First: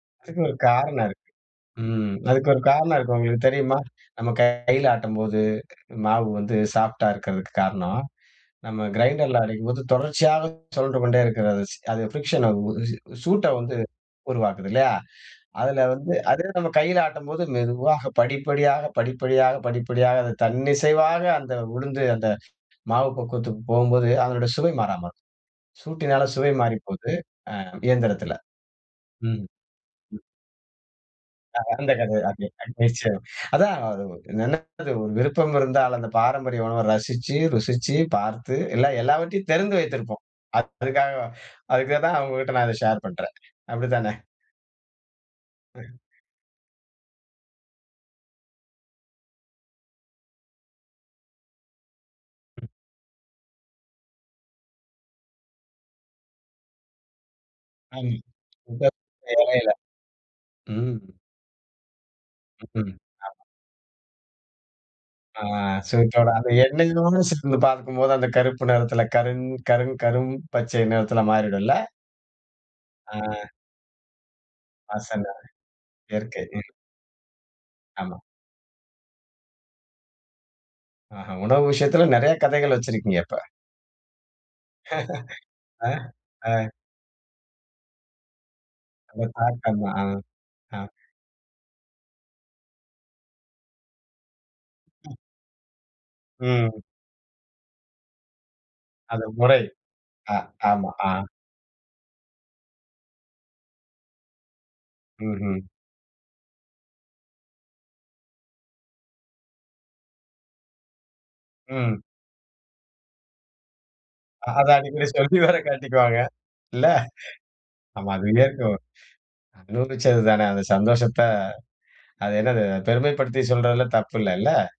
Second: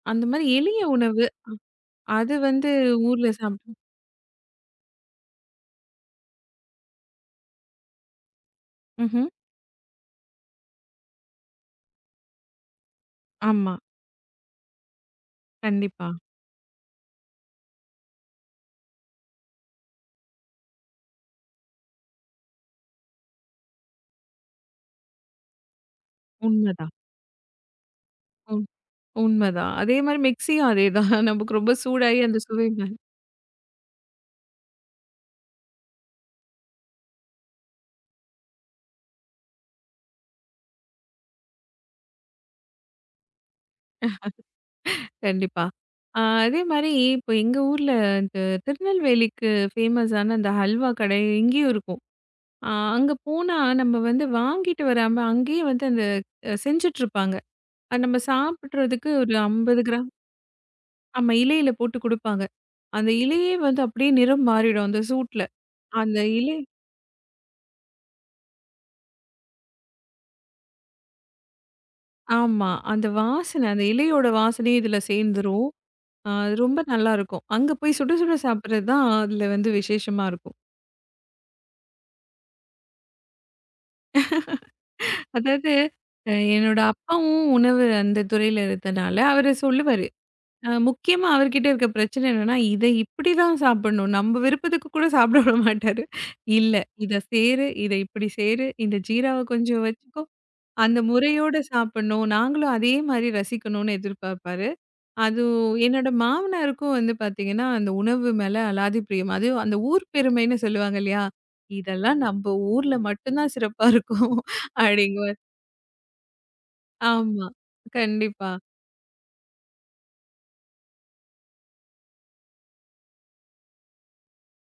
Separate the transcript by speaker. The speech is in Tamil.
Speaker 1: அந்த
Speaker 2: அதுக்கு
Speaker 1: மாரி
Speaker 2: ஒரு
Speaker 1: எளிய
Speaker 2: காரணம்
Speaker 1: உணவு
Speaker 2: இருக்கு. ம்.
Speaker 1: அது
Speaker 2: அதுக்கு ஒரு
Speaker 1: வந்து
Speaker 2: காரணம் இருக்கு.
Speaker 1: ஊர்ல
Speaker 2: ஒங்களுக்குத்
Speaker 1: சாப்பிட்
Speaker 2: தெரியுமா? நம்ம கைல ஆட்டம் போது மாவு வந்து சாஃப்ட்டா இருக்கறதுக்கு காரணம், நம்ம
Speaker 1: ம்ஹம்.
Speaker 2: க்ரைன்டர்ல அரைக்கும்போது தொடர்ச்சியாகச் சொழன்று கொண்டே இருக்கிறது. அது ஃப்ரிக்சன் சூ சூட்ட
Speaker 1: ஆமா.
Speaker 2: வந்து உருவாக்குது இல்லயா? அதுல
Speaker 1: கண்டிப்பா.
Speaker 2: வந்து அதே இது நம்ம கையில ஆட்டும் போது, மெதுவாக படிப்படியாக படிப்படியாக படிப்படியாக அது தன்னிசைவாக அந்த உளுந்து அந்த மாவு பக்குவத்துக்குப் போகும்போது, அதனோட சுவை மாறாம இருக்கும். சூட்டினால சுவை
Speaker 1: உண்மைதான்.
Speaker 2: மாறிப்போகுது. அ இயந்திரத்துல.
Speaker 1: உ
Speaker 2: ம்.
Speaker 1: உண்மைதான். அதே மாரி மிக்ஸியும் அதேதான். நமக்கு ரொம்ப
Speaker 2: அந்த கதை
Speaker 1: சூடாகி அந்த சுவை
Speaker 2: [unintelligible] அதான் [unintelligible] விருப்பம் இருந்தால் அந்தப் பாரம்பரிய உணவ ரசிச்சு, ருசிச்சு, பார்த்து எல்லா எல்லாவற்றையும் தெரிந்து வைத்திருப்போம். அதுக்காக அதுக்காகத்தான் உங்ககிட்ட நான் ஷேர் பண்றேன். அப்டித்தானே?
Speaker 1: கண்டிப்பா.
Speaker 2: அ.
Speaker 1: ஆ அதே மாரி இப்ப எங்க ஊர்ல, இந்த திருநெல்வேலிக்கு ஃபேமஸான அந்த ஹல்வா கடை இங்கயும் இருக்கும். ஆ அங்க போனா, நம்ம வந்து வாங்கிட்டு வராம, அங்கயே வந்து அந்த செஞ்சுட்டு இருப்பாங்க.
Speaker 2: அம்
Speaker 1: நம்ம
Speaker 2: அது.
Speaker 1: சாப்பிட்றதுக்கு ஒரு
Speaker 2: [unintelligible] இல்ல.
Speaker 1: 50 கிராம்.
Speaker 2: ம்.
Speaker 1: ஆமா இலையில போட்டுக் குடுப்பாங்க.
Speaker 2: ம்.
Speaker 1: அந்த
Speaker 2: ஆமா.
Speaker 1: இலையே வந்து அப்படியே நிறம் மாறிடும் அந்த
Speaker 2: அ
Speaker 1: சூட்டுல. அந்த
Speaker 2: சுட்டோட, அந்த
Speaker 1: இலை
Speaker 2: எண்ணெயோட சேர்ந்து பார்க்கும்போது அந்தக் கருப்பு நிறத்துல கருங் கருங் கரும் பச்சை நிறத்துல மாறிடும் இல்ல?
Speaker 1: ஆமா, அந்த
Speaker 2: அ.
Speaker 1: வாசன. அந்த இலையோட வாசனையும் இதுல
Speaker 2: வாசன.
Speaker 1: சேர்ந்துரும். ஆ
Speaker 2: இயற்கை. ம்.
Speaker 1: ரொம்ப நல்லா இருக்கும். அங்க போய் சுட
Speaker 2: ஆமா.
Speaker 1: சுட சாப்பிடுறதுதான் அதுல வந்து விசேஷமா இருக்கும்.
Speaker 2: அஹ, உணவு விஷயத்துல நெறைய கதைகள் வச்சிருக்கீங்க அப்ப.
Speaker 1: அதாவது
Speaker 2: ஆ.
Speaker 1: அ
Speaker 2: ஆ.
Speaker 1: என்னோட அப்பாவும் உணவு அந்தத் துறையில இருந்தனால அவரு
Speaker 2: [unintelligible] ஆ.
Speaker 1: சொல்லுவாரு. அ
Speaker 2: ஆ.
Speaker 1: முக்கியமா அவர்கிட்ட இருக்க பிரச்சனை என்னன்னா, இதை இப்படித்தான் சாப்பிட்ணும். நம்ம விருப்பத்துக்கு
Speaker 2: ம்.
Speaker 1: கூடச் சாப்பிட விடமாட்டாரு. இல்ல.
Speaker 2: ம்.
Speaker 1: இதைச் சேரு இதை இப்படிச் சேரு, இந்த
Speaker 2: அது
Speaker 1: ஜீராவை
Speaker 2: முறை.
Speaker 1: கொஞ்சம் வச்சுக்கோ,
Speaker 2: அ, ஆமா,
Speaker 1: அந்த
Speaker 2: அ.
Speaker 1: முறையோடு சாப்பிடணும். நாங்களும் அதே மாரி ரசிக்கணும்னு எதிர்பாப்பாரு. அது
Speaker 2: ம்ஹம்.
Speaker 1: என்னோட மாமனாருக்கும் வந்து பார்த்தீங்கன்னா அந்த உணவு மேல அலாதி ப்ரியம். அதுவும் அந்த ஊர் பெருமைன்னு சொல்லுவாங்க இல்லையா?
Speaker 2: ம்.
Speaker 1: இதெல்லாம் நம்ம ஊர்ல மட்டும்தான் சிறப்பா இருக்கும்
Speaker 2: அதான் இனிமே
Speaker 1: அப்டிங்குவாரு.
Speaker 2: சொல்லி வேற காட்டிக்குவாங்க. இல்ல.
Speaker 1: ஆமா.
Speaker 2: ஆமா அது
Speaker 1: கண்டிப்பா.
Speaker 2: இருக்கும். அனுபவிச்சதுதானே அந்தச் சந்தோஷத்த அது என்னது? பெருமைப்படுத்திச் சொல்றதுல தப்பு இல்லை இல்ல.